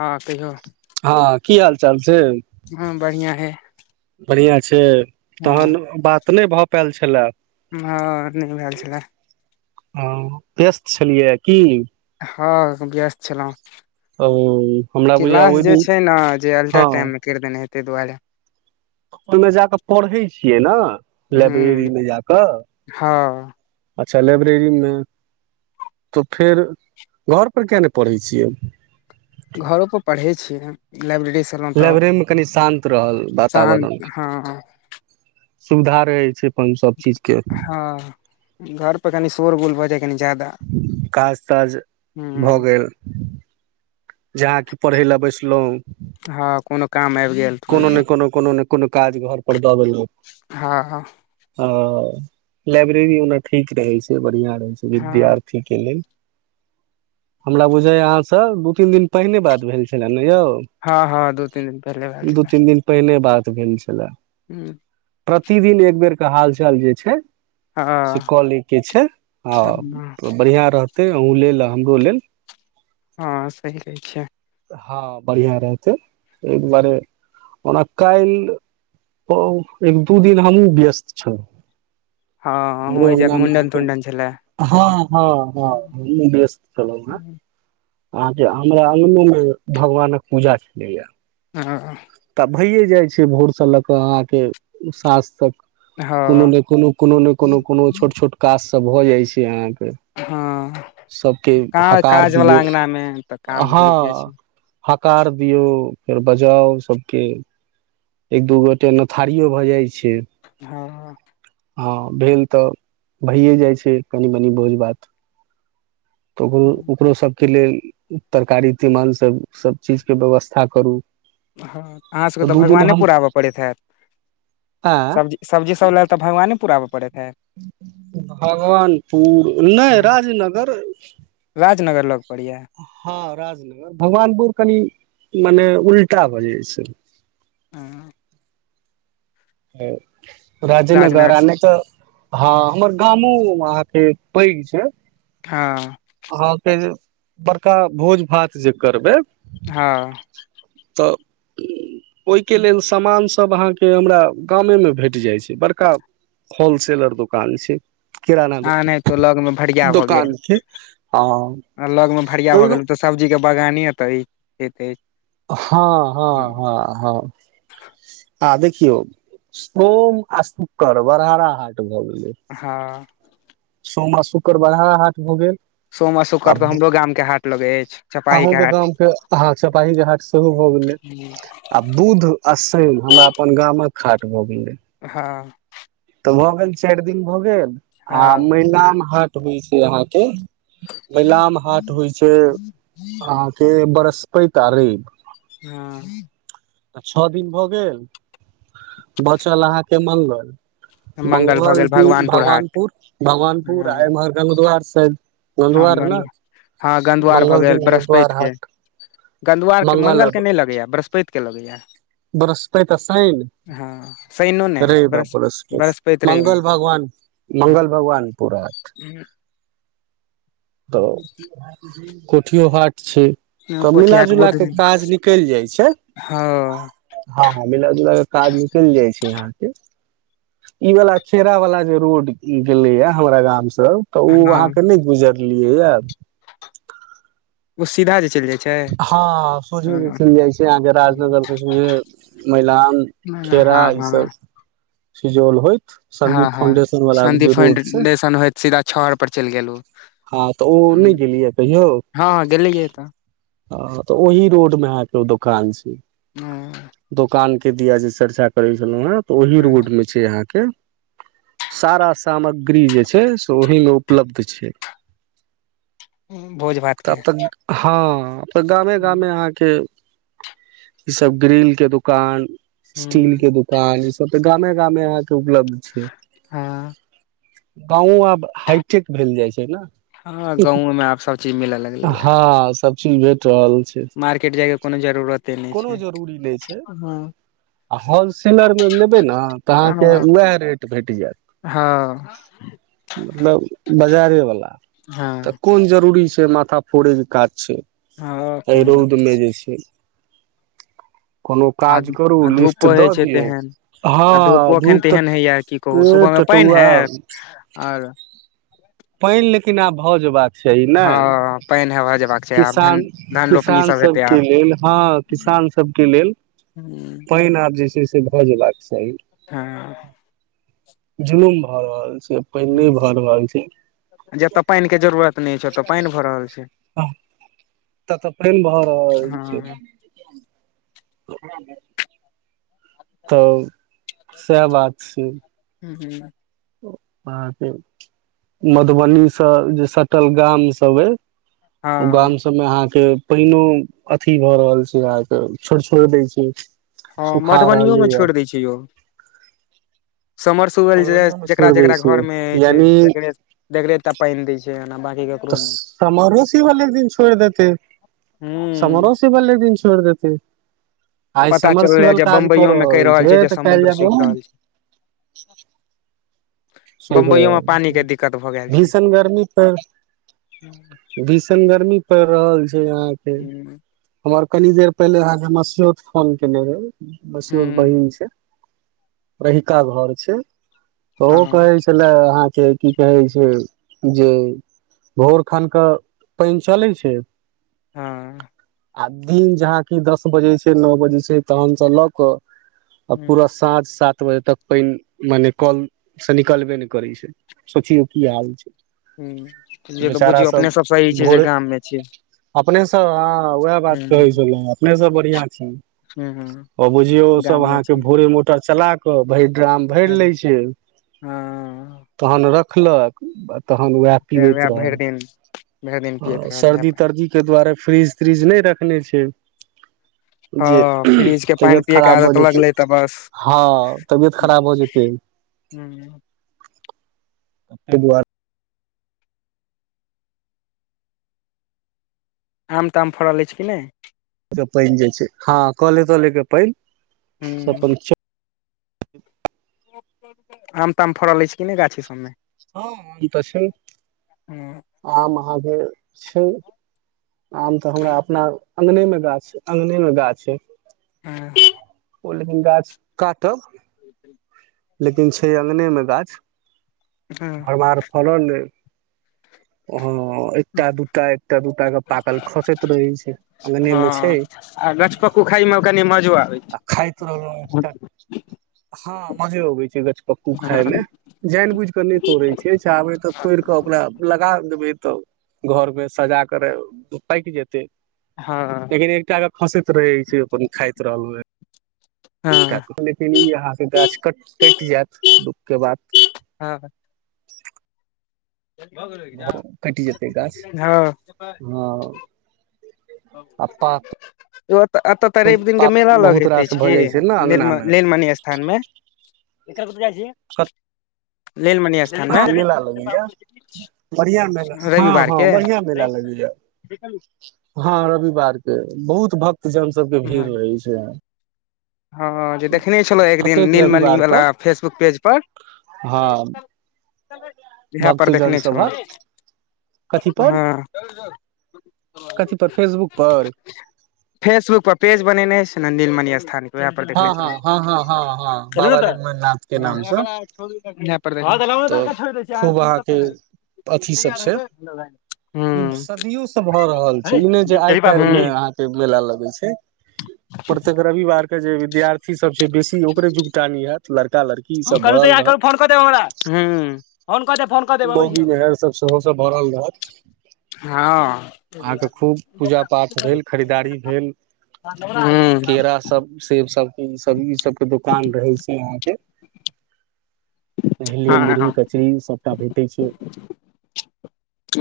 हँ कहियौ हां की हाल चाल छै हँ बढ़ियां ऐ से तहन बात नहि भऽ पाएल छलै हँ नहि भेल छले हं व्यस्त छलियै की हँ व्यस्त छलौ ओ हमरा बुझाय क्लास ओहि जे दिन छै न जे हँ अलटर टाइममे करि देने ताहि दुआरे ओहिमे जा कऽ पढ़ै छियै न ह लाइब्रेरीमे जा कऽ हँ अच्छा लाइब्रेरीमे तऽ फेर घरपर किया नहि पढ़य छियै घरो पर पढ़ै छियै लाइब्रेरी लाइब्रेरीमे कनि शान्त रहल शान्त वातावरण हँ सुविधा रहै छै अपन सब चीज के हँ घर पे कनि शोर गुल भ जाय कनी ज्यादा काज ताज ह भऽ गेल जहाँ कि पढ़य लए बैसलौ हँ कोनो काम आबि गेल ने कोनो कोनो ने कोनो काज घर पर दऽ लेलौ हँ हँ हाँ लाइब्रेरी ओना ठीक रहय छै बढ़िया रहय छै हँ विद्यार्थी के लेल हमरा बुझायां अहाँसँ दू तीन दिन पहिने बात भेल छलय नए हँ हँ दू तीन दिन पहिले भेल दू तीन दिन पहिले बात भेल छले हूं प्रतिदिन एक बेर के हाल चाल जे छै से कऽ लए के छै आ हँ बढ़िआ रहत ये आहु लेल आ हमरो लेल हँ सही कहय छियै हँ बढ़िआँ रहतै एक बार ओना काइल ओ एक दू दिन हमहु व्यस्त छौ हँ कहुं औजाक मुंडन तुंडन छलै हँ हँ हँ हमहुं व्यस्त छलौ हैं [inaudible] अहा के जे भगवानक पूजा छलैय हां भैेये जाइ छै भोर से लऽ क अहाँके सांझ तक कोनो ने कोनो कोनो ने कोनो कोनो छोट छोट काज सब भऽ जाइ छै अहाँके हँ सबके कहाँ हकार काज वाला दियौ अंगना मे तऽ काम भैये जाइ हँ छै हकार दियौ फेर बजाउ सबके एक दू गोटे नथारियो भऽ जाइ छै हँ हँ भेल तऽ भइए जाइ छै कनि मनी भोज भात तऽ ओ ओकरो सभके लेल तरकारी तीमन सभ सभ चीजके व्यवस्था करू हँ अहाँ सभके तऽ दू दिन हम भगवानेपुर आब पड़ैत हैत आँय सबजी सब्जी सब लए तऽ भगवानेपूर अब भगवानपुर नहि राजनगर नगर लग पड़ैया हँ राजनगर भगवानपुर कनि मने उल्टा भऽ जाइ छै हँ राजेनगर राजनगर आ नहि तऽ हँ हमर गामो के पैघ छै हँ हँ के बड़का भोज भात जे करबय हँ ओहि के लेल सामान सभ अहाँ के हमरा गामे मे भेट जाइ छै बड़का होलसेलर दुकान छै किराना आ नहि तो लग मे भरिया भऽ गेल दुकान छै हँ आ लग मे भढ़िया हँ भऽ गेल तऽ सब्जी के बगाने एत होेत अछि हँ हँ हँ हँ आ सोम आ शुकर बरहरा हँ सोम आ शुक्र बारहा हाट भऽ गेल सोम आ शुक्र तो हमरो गाम के हाट लगय अछि चपाही अहूँ के हाट गामके हँ सपाही जे हाट सेहो भऽ गेलै आ बुध आ शनि हमरा अपन गाम मे हाट भऽ गेले हँ भऽ गेल चारि दिन भऽ गेल आ हँ मैनान हाट होइ छै अहाँ के बैलाम हाट होइ छै अहाँके बरस्पति आ रैव हँ आ छ दिन भऽ गेल बचल अहाँके मंगल भऽ मंगल गेल द हाट भगवानपुर भगवानपुर हँ आयमहर गंगद्वार साइड हँ गंगद्वार ने गंद हँ गन्धआर भऽ मंगल दिन गेल द्वार बृहस्पति के हाट गधवारके मंगल के नहि लगैए बृहस्पति के लगैए बृहस्पति और शनि शैनो ने रे बृहस् बापस बृहस्पति रवि मंगल भगवान मंगल भगवान पूरा हँ तऽ कोठियो हाट छै हँ तऽ कोठियाहाट मिलाजुला बुध के दिन काज निकलि जाइ छै हँ हँ मिला जुला काज निकलि जाइ छै यहाँ प ई वाला खेरा वाला जे रोड गेले य हमरा गाम से सब तऽ ओ हँ अहाँके नहि गुजरलियै या ओ सीधा जे चलि जाइ छै हँ सोझे जे हँ चल जाय छै यहाँ के राजनगर से सोझे मैलान खेरा त हँ सुजौल होयत हँ हँ शानदि छै फाइंटेशन होयत सीधा छहर पर चलि गेलहुँ हँ तऽ ओ नहि गेलियै कहियौ हँ गेलैयै तऽ आ तऽ ओहि रोड मे दोकान छी दोकान के दिया जे चर्चा करय छलहु हे ओहि रोड में छै यहाँ के सारा सामग्री जे छै से ओहि मे उपलब्ध छै भोज भात के तब तऽ हँ गामे हूँ गामे अहाँ के ई सब ग्रील के दुकान स्टील के दुकान ई सब तऽ गामे गामे आहा के उपलब्ध छै हँ गाँव आब हाइटेक भेल जाइ छै ने हँ गाँव मे आब सभचीज मिलय लगलैए टल छै कोनो जरूरते नहि कोनो छै जरूरी नहि छै हँ आ होलसेलरमे लेबै ने तऽ अहाँके हँ उएह रेट भेट जायत हँ मतलब बाजारे वला तऽ हँ कोन जरूरी छै माथा फोड़े के काज छै हँ एहि कोन जा रौद मे जे छै कोनो आ काज करू आ लिस्ट धूपो होइ दऽ छै दियौ तेहन आ हँ धूपो एखन धूप तेहन तऽ हैया की कहू सुबह पेट मे त पानि टोवा हैत आओर पानि लेकिन आब भऽ जेबा छै हँ नेय पानि हेबा जेबाक छै आब धन किसान धान रोपनी किसान सब हेतै सबके आब लेल हँ किसान ान सब के लेल हूं पैन आब जे छै से भए जेबाक चाही हँ जुलुम भए रहल छै पानि ह नय भए रहल छै जतय पानिके जरूरत नहि छै ओतय पानि भऽ रहल छै तऽ तऽ फेन भऽ रहल छै हँ हँ ह तऽ सएह बात छै हूं हूं अहाँके मधुबनीसँ जे सटल गामसभ अइ ओ गाम हँ सबमे अहाँके पैनौ अथी भऽ रहल छै अहाँके छोड़ छोड़ दै छै हँ सुखा मधुबनिओमे रहलैए छोड़ दै छै यौ समर सुबल मधुबनियोमे जेकरा छोड़ि दै जेकरा छै घर में होय छै यानि जकरे जकरे पानि देय छैय ब तऽ समरोसीबल एक दिन छोड़ि देते हूँ समरोसीबल एक दिन छोड़ देतेैय आइ पता चलले समरसिवल जे काज कर बम्बइयो मे कहि रहल छै जे तऽ काइल समुद्र जाब सूखि ने रहल [inaudible] छै बम्बइयो मे पानी के दिक्कत भऽ गेल छै भीषण गर्मी पर हूँ भीषण गर्मी प रहल छै यहा के हूँ हमर कनी देर पहिले अहाँ के मौसियोत फोन केने रहे मसयौत बहिन छै रहिका घर छै त हँ कहइ छलए अहाँ के की कहै छै जे भोर खन क पानि चलय छै हँ आ दिन जहा की दस बजे छै नओ बजे छै तहन से लऽ क आ पूरा हूँ साँझ सात बजे तक पानि मने कल से निकलबे नहि करै छै सोचियौ की हाल छै ह्म जे तऽ बेचारा बुझियौ अपने सभ सही छै जे गाममे छियै अपनेसँ हँ उएह बात कहै छलहु अपनेसँ बढ़िआं छ हूँ हूँ आ बुझियौ सब गाम मे अहाँके छी भोरे मोटा चला के भैर ड्राम भरि ले छै हँ तहन रखलक आ तहन वएह फेर पीबैत रहल भरि दिन भरि दिन पियैत ह रहलै सर्दी पानि तर्दी के दुआरे फ्रीज त्रीज नहि रखने छै [inaudible] ह जे फ्रिज के पैन तबियत पियएके खराब भऽ आदत जेतै लगलै तऽ बस हँ तबियत खराब भऽ जेतै ह्म कपड़े दुआर आम ताम फड़ा लै छै कि नहि के पैन जे छै हँ कले तले के पैन ह अपन [inaudible] आम ताम फड़ल अछि छै कि नहि गाछी सबमे हँ त छै ने हँ आ महादेव छै आम तऽ हमरा अपना अङ्गनेमे गाछ अङ्गनेमे गाछ छै ी ओ लेकिन गाछ काटब लेकिन छै अङगने में गाछ भरमार फड़ल अहि [inaudible] एकटा दूटा एकटा दूटा के पाकल खसैत रहे छै अंगने में छै अइ में कनि मजु आ आ खायइतो हँ मजे अबे छै गछपक्कू खााय हँ में जानि बूइझ के नहि तोड़े छियै चाहबे त तो र कऽ ओकरा लगा देबै तऽ घर में सजा कर पाकि जेतै हँ लेकिन एकटा ग हँसैत रहै छै अपन खाइत रहल क हँ ठाक लेकिन ई अहाँ के गाछ कट कटि जायत दुःख के बाद हँ हँ कटि जेतै गाछ हँ हँ आ पात ओऽ एतऽ तऽ रवि दिन के मेला बहुत लगैत रास अछि की भऽ जाइ छै ने निलम अंगना मे नीलमणि स्थान में लीलमनी स्थान में बढ़ियां मेला हँ हँ के बढ़ियां मेला लगेया हँ रविवार के बहुत भक्तजन सब के भीड़ रहै छै हँ जे देखने छलहुँ एक दिन प्रत्येक नीलमणि रविवार के वला फेसबुक पेज पर हँ इएह पर भक्तजन देखने छलहुँ सबहक कथी पर हँ कथी पर फेसबुक पर फेसबुक पर पेज बनेनेहें छै ने नील मनि स्थान वे पर हँ देखने हँ छलौं हँ हँ हँ हँ कहलियो बाबा तऽ लिंगमनाथ के त नाम ल से द तऽ क छोरी दय छियै आर खूब अहाँके अथी सब तैयार छै हेबय ई सदियो से भऽ रहल छै ई नहि जे आइ काल्हिमे अहाँके मेला लगै छै प्रत्येक रविवार के जे विद्यार्थी सब छै बेसी ओकरे जुकटानी होत लड़का लड़की ई सब भरल रहत मोगी मेहर सब सेहो सब भरल रहत अहाँ के खूब पूजा पाठ भेल खरीदारी भेल हूँ केरा सब सेब सब के ई सब ई सब के दुकान रहे छै अहाँ के झिल्ली हँ हूँ मुूरही हँ कचरी सब छि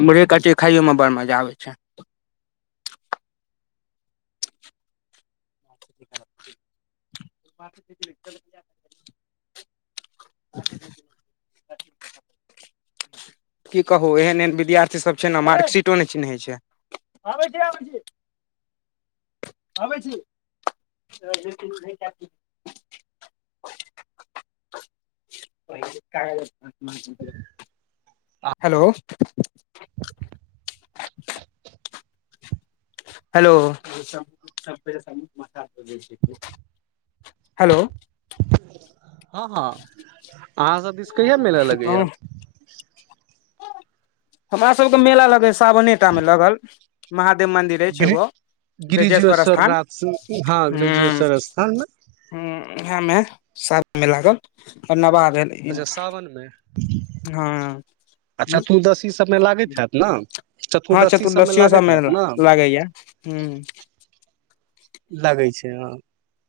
मुरही कचरी खाइयो में बड़ मजा आबै छै [unintelligible] [unintelligible] की कहू एहन एहन विद्यार्थी सभ छै ने मार्कशीटो नहि चिन्हैत छै आबै छी आबै छी आबै छी पहिल काज हेलो हेलो हेलो हँ हँ अहाँ सभ दिस कहिया मेला लगैए हमरा सब के मेला लगया सावने टा में लगल महा मन्दिरे छै गिरि एगो ब्रजेश्वर गिरिजेश्वर स्थान नाथ हँ हूं गिरिजेश्वर स्थान मे हूं ओहिमें साथ में लागल आ नबाह भेल अच्छा सावन मे हँ आ चतुर्दशी सभ में लागैत हयैत न हँ चतुर्दशीयो सब में लागैया हूं लगै छै हँ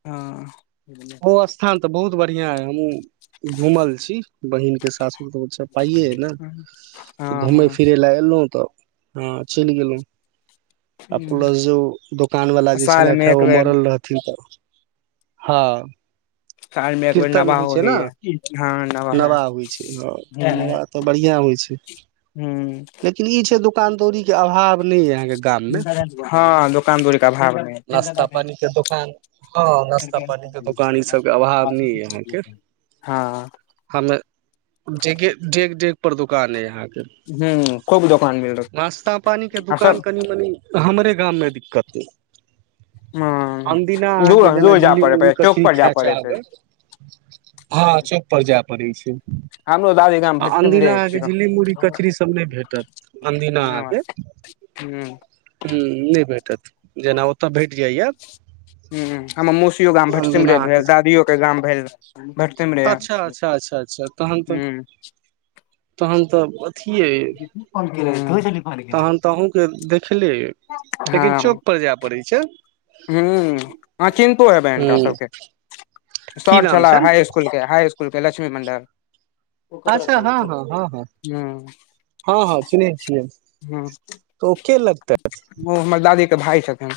हँ ओ स्थान त बहुत बढ़ियां अए हमहुँ घूमल छी बहिनके सासुर अच्छा पाइए अए न हँ हँ घूमैय-फिरैय लए एलहुँ त हँ चलि गेलहुँ। आ प्लस जे ओ दोकान बाला जे साल छलथि मे हे एक ओ बेर मरल रहथिन त हँ। साल मे एक बेर कीर्तन होइ नवाहो छैय न, होइया हँ नवाहो नवाह होइ छैय ह नवाह हूँ त बढ़िआं होइ छैय। हूँ। दोकान-दौरी के अभाव नै ये अहाँके गाम मे हँ दोकान-दौरीके अभाव नै नाश्ता पानी के दोकान हँ नाश्ता ये। पानी के दोकान ई सबके अभाव नहि य अहाँके [inaudible] हँ। डेेगे, डेग-डेग पर दुकान अए अहाँके हूँ, खूब दोकान मिल रहल नाश्ता-पानी के आ दुकान सब कनी-मनी हमरे गाममे दिक्कत अए। हँ अनदिना दूर अहाँके जेना दूर जाय झिल्ली, पड़े मुरही, पड़े चौक कचड़ी पर जाय खाय पड़े छै चाहबै हँ चौक पर जाय पड़ै छै। हमरो दादी गाम आ भटसिम अनदिना रहे अहाँके छियै झिल्ली, मुरही, कचरी सब नहि भेटत। अनदिना हँ अहाँके हूँ। ह्म नै भेटत, जेना ओतए भेट जाइए। हम् हमर मौसियो गाम भटसिमरे अहाँके भेल दादियोके गाम भेल भटसिमरे, अच्छा अच्छा अच्छा अच्छा तहन तऽ हम्। तहन तऽ अथिये अइ जीतु फोन कएने रहए तहन त अहूँके देखले अए लेकिन चौक पर जाय पड़ैय छैय। हम् अहाँ चिन्हतो हेबैन हिनका हूं सबके की सर नाम छलाह छनि हाइ इसकुलके-हाइ इसकुलके लक्ष्मी मंडल। ओ कतय अच्छा रखा गेलै, चल। हुँ। हँ-हँ चिन्हैत छियैय त ओ के लगतैथ? ओ हमर दादी भाय छथिन।